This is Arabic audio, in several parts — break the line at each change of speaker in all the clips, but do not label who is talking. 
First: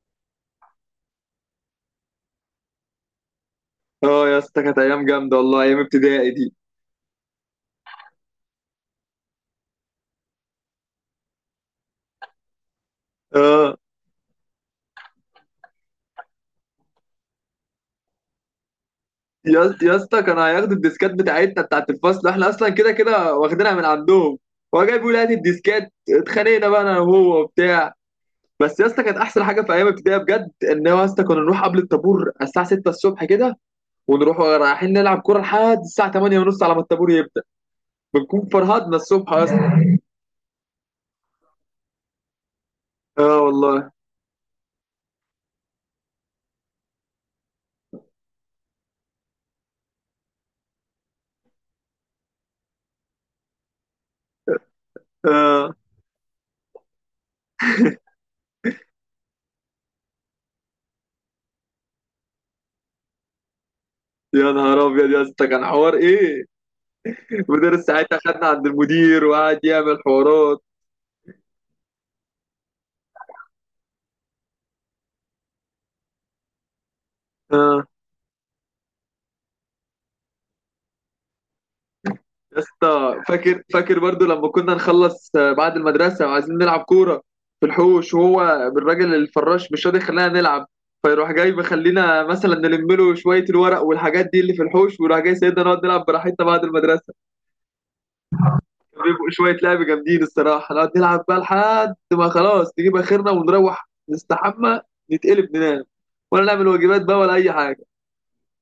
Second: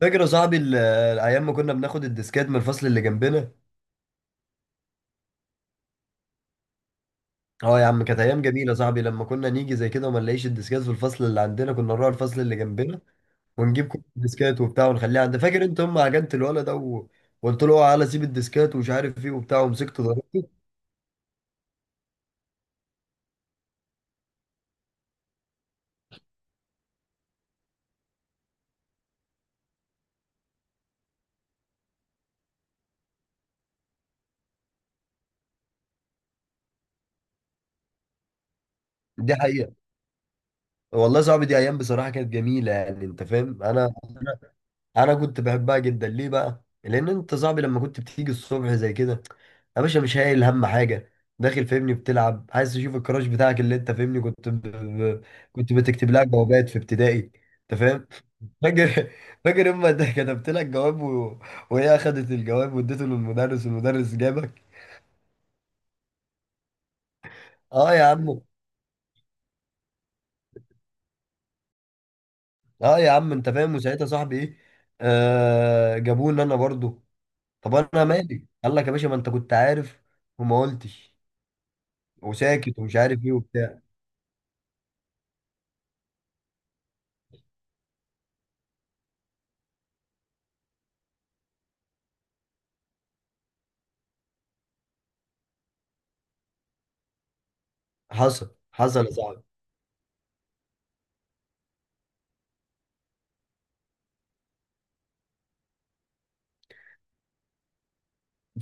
فاكر يا صاحبي الايام ما كنا بناخد الديسكات من الفصل اللي جنبنا.
اه يا اسطى، كانت ايام جامده والله، ايام ابتدائي دي.
اه يا عم، كانت ايام جميله يا صاحبي لما كنا نيجي زي كده وما نلاقيش الديسكات في الفصل اللي عندنا، كنا نروح الفصل اللي جنبنا
اه
ونجيب كل الديسكات وبتاع ونخليها عند. فاكر انت هم عجنت الولد ده وقلت له اوعى على سيب الديسكات ومش عارف ايه وبتاع
يا اسطى يا
ومسكته
اسطى كانوا
ضربته.
هياخدوا الديسكات بتاعتنا بتاعت الفصل، احنا اصلا كده كده واخدينها من عندهم. هو جاي بيقول هات الديسكات، اتخانقنا بقى انا وهو وبتاع. بس يا اسطى، كانت احسن حاجه في ايام ابتدائي بجد ان هو، يا اسطى، كنا نروح قبل الطابور على الساعه 6 الصبح كده، ونروح رايحين نلعب كوره لحد الساعه 8 ونص، على ما الطابور يبدا بنكون فرهدنا الصبح
دي
يا اسطى.
حقيقه. والله يا صاحبي دي ايام بصراحه كانت جميله، يعني انت
اه
فاهم.
والله.
انا كنت بحبها جدا. ليه بقى؟ لان انت صاحبي لما كنت بتيجي الصبح زي كده، يا باشا مش هايل هم حاجه، داخل فاهمني بتلعب عايز تشوف الكراش بتاعك اللي انت فاهمني، كنت كنت
اه
بتكتب لها جوابات في ابتدائي. انت فاهم؟ فاكر فاكر اما ده كتبت لك جواب وهي اخدت الجواب واديته للمدرس والمدرس جابك.
يا نهار ابيض يا اسطى، كان حوار ايه؟ المدرس
اه يا
ساعتها
عم.
خدنا عند المدير وقعد يعمل حوارات.
اه يا عم انت فاهم، وساعتها صاحبي ايه، آه، جابوني انا برضو. طب
اه
انا مالي؟ قال لك يا باشا ما انت كنت عارف وما قلتش
يا
وساكت ومش
اسطى،
عارف ايه
فاكر
وبتاع.
فاكر برضو لما كنا نخلص بعد المدرسة وعايزين نلعب كورة في الحوش، وهو الراجل الفراش مش راضي يخلينا نلعب، فيروح جاي بيخلينا مثلا نلم له شوية الورق والحاجات دي اللي في الحوش، ويروح جاي سيدنا نقعد نلعب براحتنا بعد المدرسة.
حصل حصل يا
بيبقوا
صاحبي.
شوية لعب جامدين الصراحة، نقعد نلعب بقى لحد ما خلاص نجيب آخرنا، ونروح نستحمى، نتقلب ننام، ولا نعمل واجبات بقى، ولا أي حاجة.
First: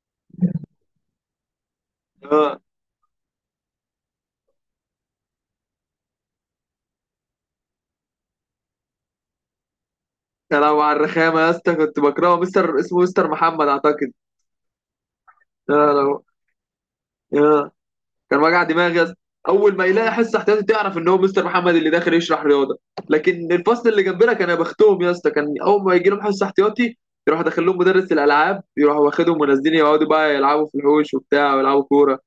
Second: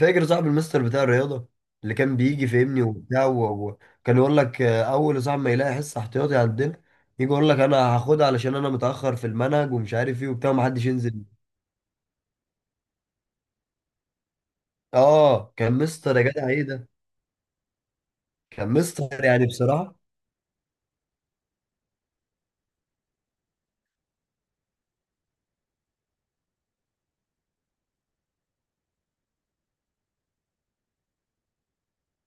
فاكر صاحب المستر بتاع الرياضه اللي كان بيجي
آه.
فهمني وبتاع وكان يقول لك آه، اول يا صاحبي ما يلاقي حصه احتياطي عندنا يجي يقول لك انا هاخدها علشان انا متاخر في المنهج ومش عارف ايه وبتاع
يا لو
ومحدش
على
ينزل.
الرخامة يا اسطى، كنت بكرهه مستر، اسمه مستر محمد أعتقد.
اه، كان
يا
مستر يا
لو
جدع، ايه ده!
يا كان وجع
كان
دماغي يا اسطى.
مستر يعني
أول ما
بصراحه
يلاقي حصة احتياطي تعرف إن هو مستر محمد اللي داخل يشرح رياضة. لكن الفصل اللي جنبنا كان يبختهم يا اسطى، كان أول ما يجي لهم حصة احتياطي يروح داخل لهم مدرس الألعاب، يروح واخدهم ونازلين يقعدوا بقى يلعبوا في الحوش وبتاع ويلعبوا كورة.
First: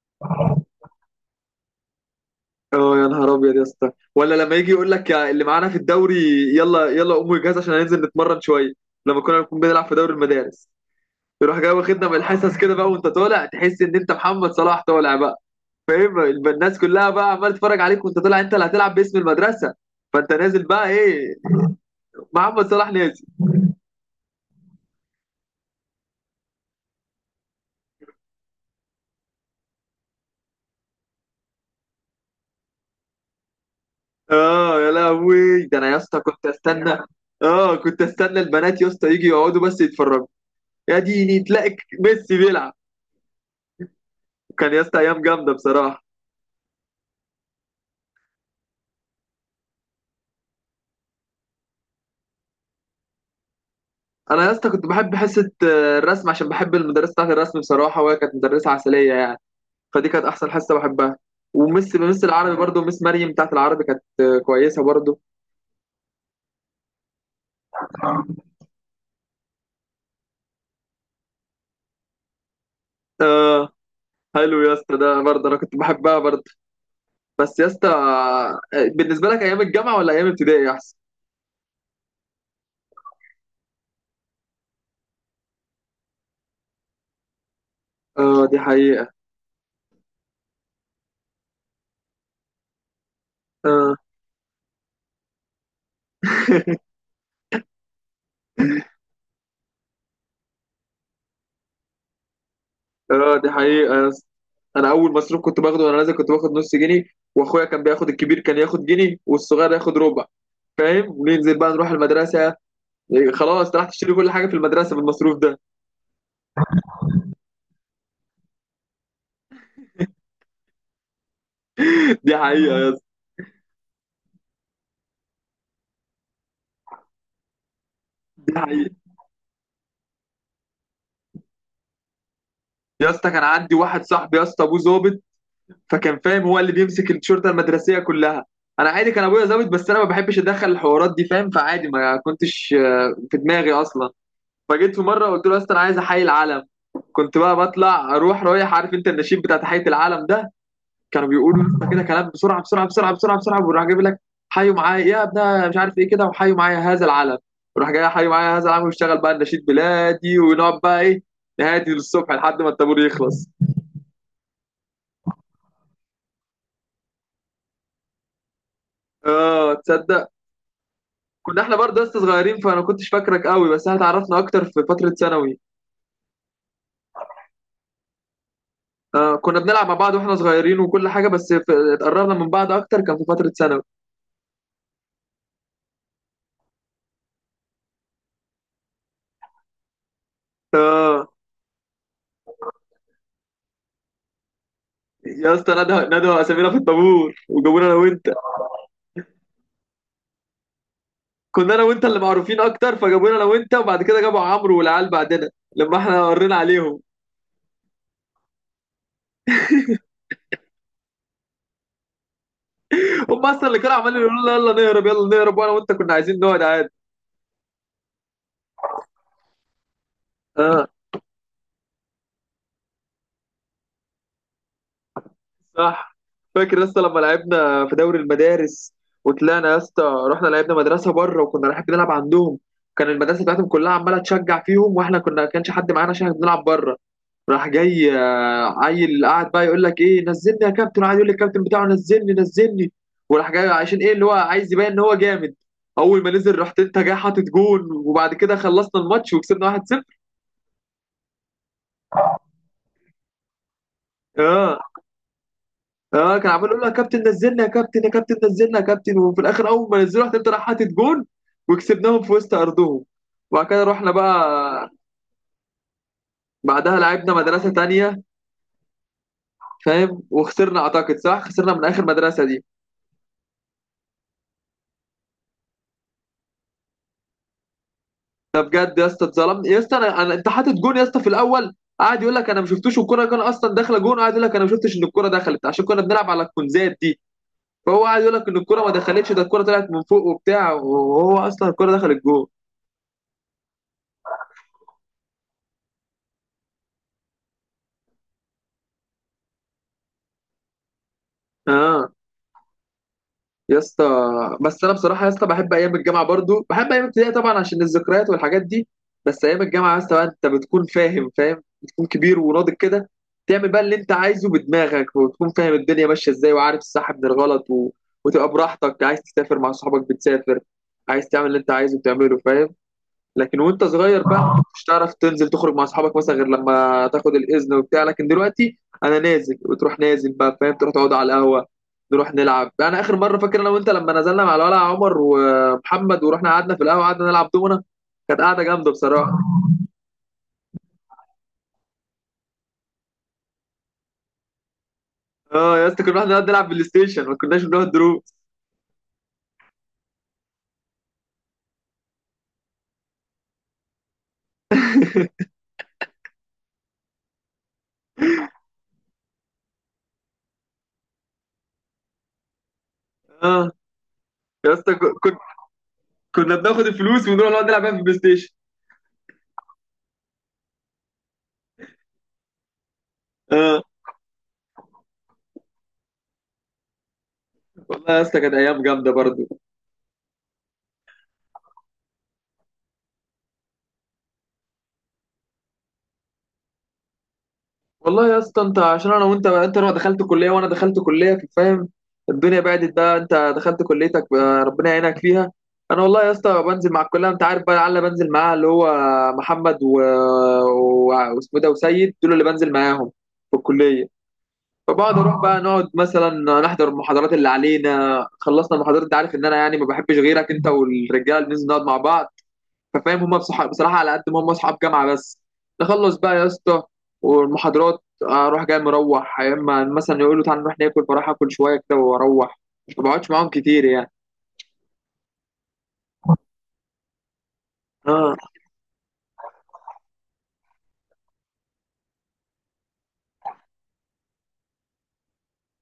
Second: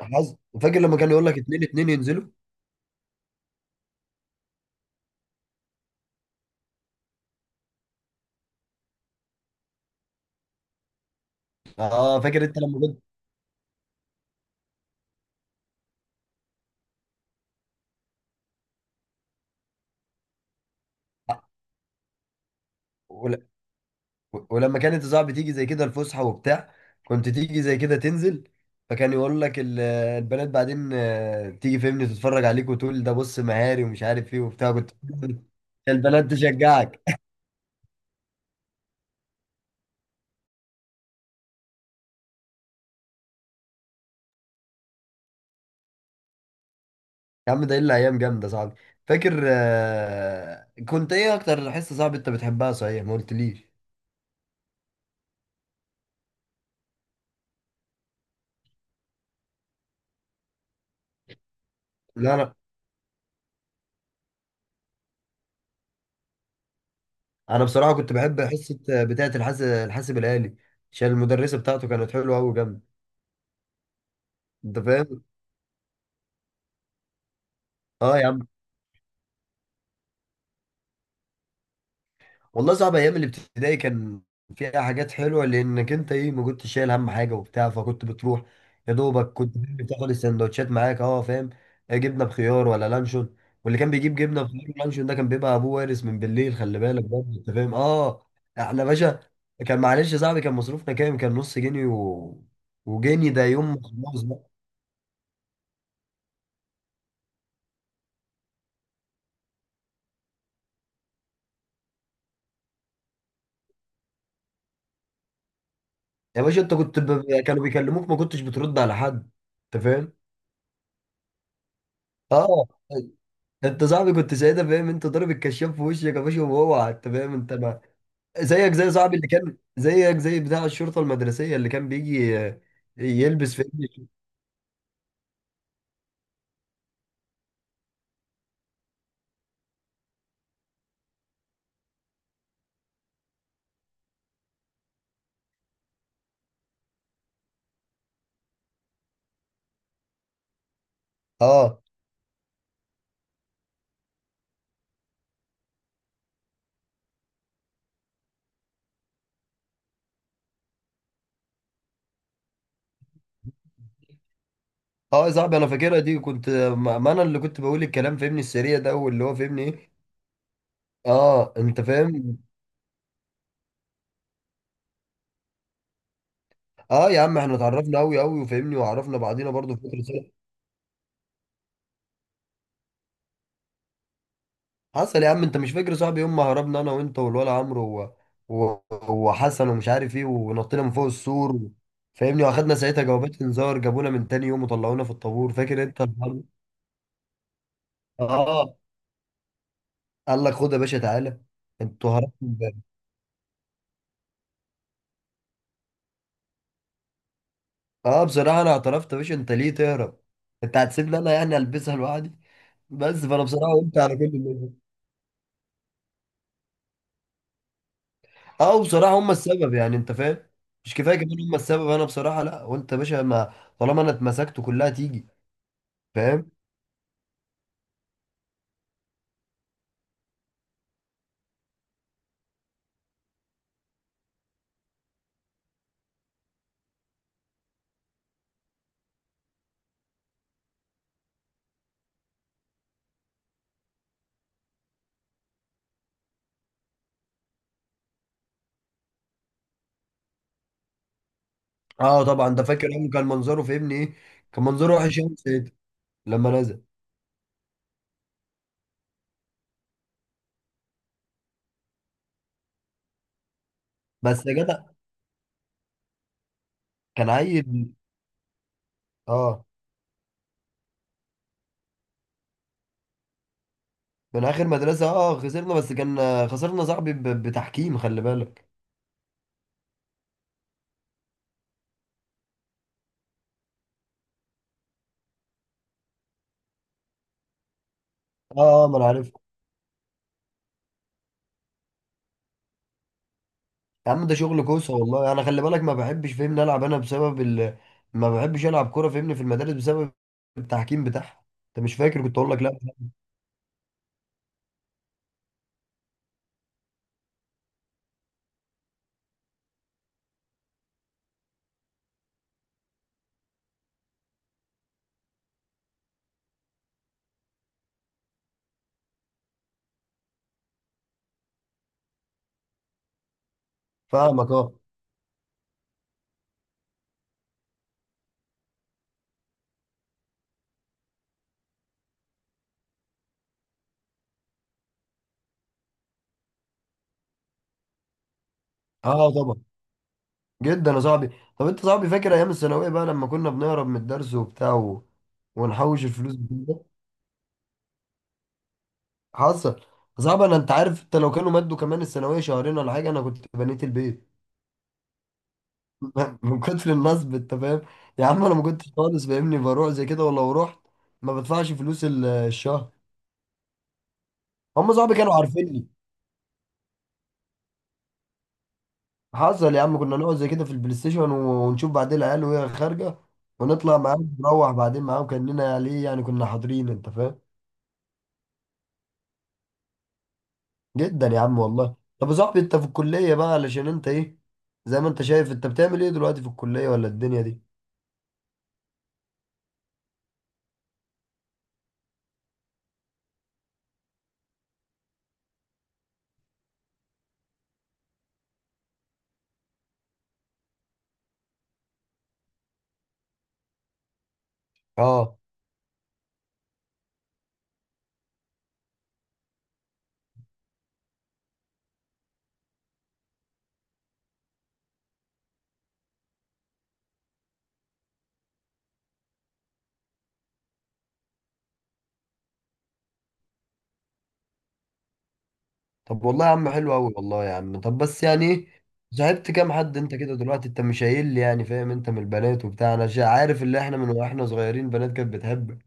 حظ. فاكر لما كان يقول لك اتنين اتنين ينزلوا؟
اه يا نهار ابيض يا اسطى، ولا لما يجي يقول لك يا اللي معانا في الدوري يلا يلا قوموا الجهاز عشان هننزل نتمرن شويه، لما كنا بنكون بنلعب في دوري المدارس. يروح جاي واخدنا من
اه فاكر
الحصص
انت
كده
لما
بقى، وانت طالع تحس ان انت محمد صلاح طالع بقى. فاهم؟ يبقى الناس كلها بقى عماله تتفرج عليك وانت طالع، انت اللي هتلعب باسم المدرسه، فانت نازل بقى ايه، محمد صلاح نازل.
كنت، ولما كانت الزعب بتيجي زي كده الفسحه وبتاع، كنت تيجي زي كده تنزل، فكان يقول لك البنات بعدين آه، تيجي فهمني تتفرج عليك وتقول ده بص مهاري ومش عارف ايه وبتاع،
اه يا
كنت
لهوي، ده انا يا اسطى
البنات
كنت استنى.
تشجعك.
اه كنت استنى البنات يا اسطى يجي يقعدوا بس يتفرجوا. يا ديني تلاقي ميسي بيلعب. كان يا اسطى ايام جامده بصراحه.
يا عم ده الا ايام جامده صاحبي. فاكر آه، كنت ايه اكتر حصه صاحبي انت بتحبها؟ صحيح ما قلتليش.
انا يا اسطى كنت بحب حصه الرسم، عشان بحب المدرسه بتاعت الرسم بصراحه، وهي كانت مدرسه عسليه يعني. فدي كانت احسن حصه بحبها. ومس
لا انا،
العربي برضو، مس مريم بتاعت العربي كانت كويسه برضو.
انا بصراحه كنت بحب حصه آه، بتاعه الحاسب الالي، عشان المدرسه بتاعته كانت حلوه قوي جامده.
اه حلو يا
انت
اسطى،
فاهم.
ده برضه انا كنت بحبها برضه. بس يا اسطى
اه يا عم،
بالنسبه لك، ايام الجامعه ولا ايام ابتدائي احسن؟
والله صعب. ايام الابتدائي كان فيها حاجات حلوه لانك انت ايه، ما كنتش شايل هم حاجه وبتاع، فكنت بتروح
اه دي
يا
حقيقه.
دوبك، كنت بتاخد السندوتشات معاك. اه فاهم، آه، جبنه بخيار ولا لانشون. واللي كان
اه.
بيجيب جبنه بخيار ولانشون ده كان بيبقى ابوه وارث من بالليل، خلي بالك برضه انت فاهم. اه، احنا باشا كان معلش. يا صاحبي كان مصروفنا كام؟ كان نص جنيه وجنيه
اه
ده،
دي
يوم ما
حقيقه يا
خلاص
اسطى.
بقى.
انا اول مصروف كنت باخده وانا نازل كنت باخد نص جنيه. واخويا كان بياخد الكبير كان ياخد جنيه، والصغير ياخد ربع. فاهم؟ وننزل بقى نروح المدرسه. خلاص راح تشتري كل حاجه في المدرسه بالمصروف ده.
يا باشا انت كنت كانوا بيكلموك ما كنتش بترد على حد، انت فاهم.
دي
اه،
حقيقه يا اسطى.
انت صاحبي كنت ساعتها فاهم، انت ضارب الكشاف في وشك يا باشا، وهو انت فاهم، انت ما،
دي
زيك زي
حقيقه.
صاحبي اللي كان زيك زي بتاع الشرطه المدرسيه اللي كان بيجي آه،
يا اسطى كان
يلبس في.
عندي واحد صاحبي يا اسطى، ابوه ظابط، فكان فاهم هو اللي بيمسك الشرطه المدرسيه كلها. انا عادي، كان ابويا ظابط بس انا ما بحبش اتدخل الحوارات دي، فاهم؟ فعادي ما كنتش في دماغي اصلا. فجيت في مره قلت له يا اسطى انا عايز احيي العلم. كنت بقى بطلع اروح رايح، عارف انت النشيد بتاع تحيه العلم ده؟ كانوا بيقولوا يا
اه
اسطى كده كلام بسرعه بسرعه بسرعه بسرعه بسرعه، وراح جايب لك حيوا معايا يا ابنها مش عارف ايه كده، وحيوا معايا هذا العلم. وراح جاي حيوا معايا هذا العلم، واشتغل بقى النشيد بلادي، ونقعد بقى ايه، نهادي للصبح لحد ما الطابور يخلص.
اه، يا صاحبي انا فاكرها دي، كنت ما انا اللي كنت بقول الكلام فهمني السريع ده واللي هو فهمني
اه
ايه.
تصدق؟
اه
كنا
انت
احنا برضه لسه
فاهم.
صغيرين، فانا كنتش فاكرك قوي، بس احنا اتعرفنا اكتر في فتره ثانوي.
اه يا عم احنا اتعرفنا قوي قوي وفهمني وعرفنا
آه
بعضينا
كنا
برضو في
بنلعب مع بعض
فتره.
واحنا صغيرين وكل حاجه، بس اتقربنا من بعض اكتر كان في فتره ثانوي.
حصل. يا عم انت مش فاكر صاحبي يوم ما هربنا انا وانت والولا عمرو و... وحسن ومش عارف ايه، ونطينا من فوق
اه
السور فاهمني، واخدنا ساعتها جوابات انذار، جابونا من تاني يوم وطلعونا في الطابور،
يا اسطى،
فاكر انت
نادوا
الحوار ده؟
نادوا اسامينا في الطابور، وجابونا انا وانت.
اه. قال لك خد يا باشا تعالى،
كنا انا وانت
انتوا
اللي
هربتوا
معروفين
امبارح.
اكتر، فجابونا انا وانت، وبعد كده جابوا عمرو والعيال بعدنا، لما احنا ورينا عليهم.
اه بصراحه انا اعترفت. يا باشا انت ليه تهرب؟ انت هتسيبني انا يعني البسها لوحدي؟ بس فانا
هم اصلا
بصراحه
اللي
قلت
كانوا
على كل
عمالين يقولوا لنا
اللي،
يلا نهرب يلا نهرب، وانا وانت كنا عايزين نقعد عادي.
اه بصراحه هم السبب يعني، انت فاهم.
اه
مش كفايه كمان هم السبب؟ انا بصراحه لا، وانت يا باشا ما، طالما انا اتمسكت كلها تيجي،
صح.
فاهم.
فاكر يا اسطى لما لعبنا في دوري المدارس وطلعنا يا اسطى؟ رحنا لعبنا مدرسه بره وكنا رايحين بنلعب عندهم. كان المدرسه بتاعتهم كلها عماله تشجع فيهم، واحنا كنا كانش حد معانا عشان إحنا بنلعب بره. راح جاي عيل قاعد بقى يقول لك ايه، نزلني يا كابتن، قاعد يقول للكابتن بتاعه نزلني نزلني، وراح جاي عشان ايه اللي هو عايز يبين ان هو جامد. اول ما نزل رحت انت جاي حاطط جون، وبعد كده خلصنا الماتش وكسبنا 1-0.
اه طبعا ده فاكر يوم، كان منظره في ابني ايه! كان
اه
منظره وحش يوم سيد
اه.
لما
كان عمال
نزل.
يقول له يا كابتن نزلنا يا كابتن، يا كابتن نزلنا يا كابتن، وفي الاخر اول ما نزلوا راح تبدا راح حاطط جون، وكسبناهم في وسط ارضهم. وبعد كده رحنا
بس يا جدع
بقى، بعدها
كان
لعبنا
عيل.
مدرسه تانية،
اه،
فاهم؟ وخسرنا اعتقد، صح خسرنا من اخر مدرسه دي.
من اخر مدرسه اه خسرنا، بس كان آه، خسرنا صاحبي بتحكيم، خلي بالك.
ده بجد يا اسطى اتظلمت يا اسطى. انت حاطط جون يا اسطى في الاول، قاعد يقول لك انا ما شفتوش، والكره كان اصلا داخله جون، قاعد يقول لك انا ما شفتش ان الكره دخلت، عشان كنا بنلعب على الكونزات دي. فهو قاعد يقول لك ان
اه
الكره
اه
ما
ما انا عارف.
دخلتش، ده الكره طلعت من فوق وبتاع، وهو اصلا الكره دخلت جون.
يا عم ده شغل كوسه والله، انا خلي بالك ما بحبش فهمني العب انا بسبب ما بحبش العب كوره فهمني في المدارس بسبب التحكيم بتاعها، انت مش
اه
فاكر كنت اقول لك؟ لا
يا اسطى. بس انا بصراحه يا اسطى بحب ايام الجامعه، برضو بحب ايام الابتدائي طبعا عشان الذكريات والحاجات دي. بس ايام الجامعه يا اسطى بقى، انت بتكون فاهم، بتكون كبير وناضج كده، تعمل بقى اللي انت عايزه بدماغك، وتكون فاهم الدنيا ماشيه ازاي، وعارف الصح من الغلط وتبقى براحتك، عايز تسافر مع صحابك بتسافر، عايز تعمل اللي انت عايزه بتعمله، فاهم؟ لكن وانت صغير بقى
فاهمك.
ما
اه
كنتش تعرف تنزل تخرج مع اصحابك مثلا غير لما تاخد الاذن وبتاع، لكن دلوقتي انا نازل وتروح نازل بقى، فاهم؟ تروح تقعد على القهوه، نروح نلعب. انا اخر مره فاكر انا وانت لما نزلنا مع الولع عمر ومحمد، ورحنا قعدنا في القهوه قعدنا نلعب دومنا، كانت قعده جامده
اه اه،
بصراحه.
طبعا، جدا يا صاحبي. طب انت صاحبي فاكر ايام الثانويه بقى لما كنا بنهرب من الدرس وبتاع
اه يا
ونحوش
اسطى، كنا
الفلوس؟
بنقعد نلعب بلاي ستيشن، ما كناش بنقعد دروس.
حصل. صعب. انا انت عارف، انت لو كانوا مدوا كمان الثانويه شهرين ولا حاجه انا كنت بنيت البيت. من كتر النصب، انت فاهم. يا عم انا ما كنتش خالص فاهمني بروح زي كده، ولو رحت ما بدفعش فلوس الشهر.
اه يا
هم
اسطى،
صحابي كانوا
كنا
عارفيني.
كنا بناخد الفلوس ونروح نقعد نلعب بيها في البلاي ستيشن.
حصل يا عم. كنا نقعد زي كده في البلاي ستيشن ونشوف بعدين العيال وهي خارجه
اه
ونطلع معاهم، نروح بعدين معاهم كاننا ليه يعني كنا حاضرين، انت فاهم.
والله يا اسطى كانت ايام جامده برضه.
جدا يا عم والله. طب يا صاحبي انت في الكليه بقى، علشان انت ايه، زي ما انت شايف، انت بتعمل ايه دلوقتي في الكليه ولا الدنيا دي؟
والله يا اسطى انت، عشان انا وانت، انت لو دخلت كليه وانا دخلت كليه، فاهم؟ الدنيا بعدت بقى، انت دخلت كليتك بقى ربنا يعينك فيها. انا والله يا اسطى بنزل مع الكليه، انت عارف بقى العيال اللي بنزل معاها، اللي هو محمد و... واسمه إيه ده، وسيد، دول اللي بنزل معاهم في الكليه. فبقعد
اه.
اروح بقى نقعد مثلا نحضر المحاضرات اللي علينا، خلصنا المحاضرات انت عارف ان انا يعني ما بحبش غيرك انت والرجاله، بننزل نقعد مع بعض. ففاهم هما بصراحه، على قد ما هما اصحاب جامعه، بس نخلص بقى يا اسطى والمحاضرات اروح جاي مروح، يا اما مثلا يقولوا تعالى نروح ناكل فراح اكل شويه كده واروح. مش ما بقعدش معاهم كتير يعني.
طب والله يا عم حلو قوي، والله يا عم. طب بس
اه
يعني ايه، صاحبت كام حد انت كده دلوقتي؟ انت مش قايل لي يعني، فاهم، انت من البنات وبتاع انا عارف اللي احنا من واحنا صغيرين، بنات كانت بتحب.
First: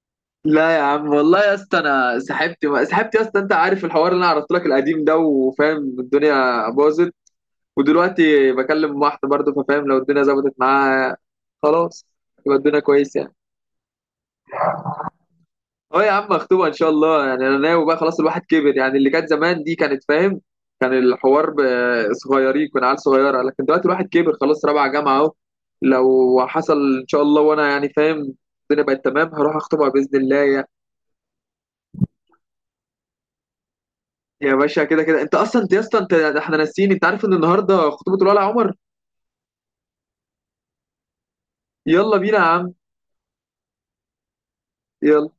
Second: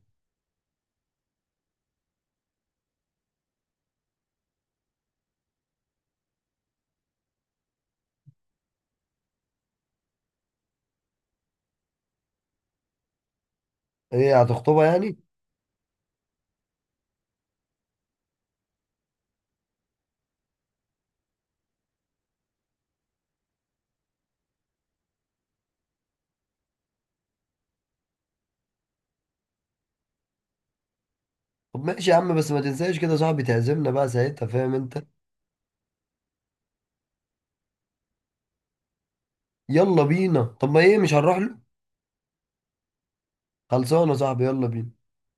لا يا عم، والله يا اسطى انا سحبت يا اسطى، انت عارف الحوار اللي انا عرضت لك القديم ده، وفاهم الدنيا باظت. ودلوقتي بكلم واحده برضه، ففاهم لو الدنيا ظبطت معاها خلاص يبقى الدنيا كويسه.
ايه، هتخطبها يعني؟
اه يا عم، مخطوبة ان شاء الله، يعني انا ناوي بقى، خلاص الواحد كبر، يعني اللي كانت زمان دي كانت فاهم، كان الحوار صغيرين، كنا عيال صغيرة، لكن دلوقتي الواحد كبر خلاص، رابعة جامعة اهو، لو حصل ان شاء الله وانا يعني فاهم الدنيا بقت تمام هروح اخطبها باذن الله
طب ماشي يا عم، بس ما تنساش كده صاحبي تعزمنا بقى ساعتها،
يا
فاهم
باشا
انت.
كده كده انت اصلا، انت يا اسطى، انت احنا ناسيين، انت عارف ان النهارده خطوبة الولع عمر؟
يلا بينا، طب ما ايه، مش هنروح له؟
يلا بينا يا عم،
خلصانه يا صاحبي، يلا بينا.
يلا.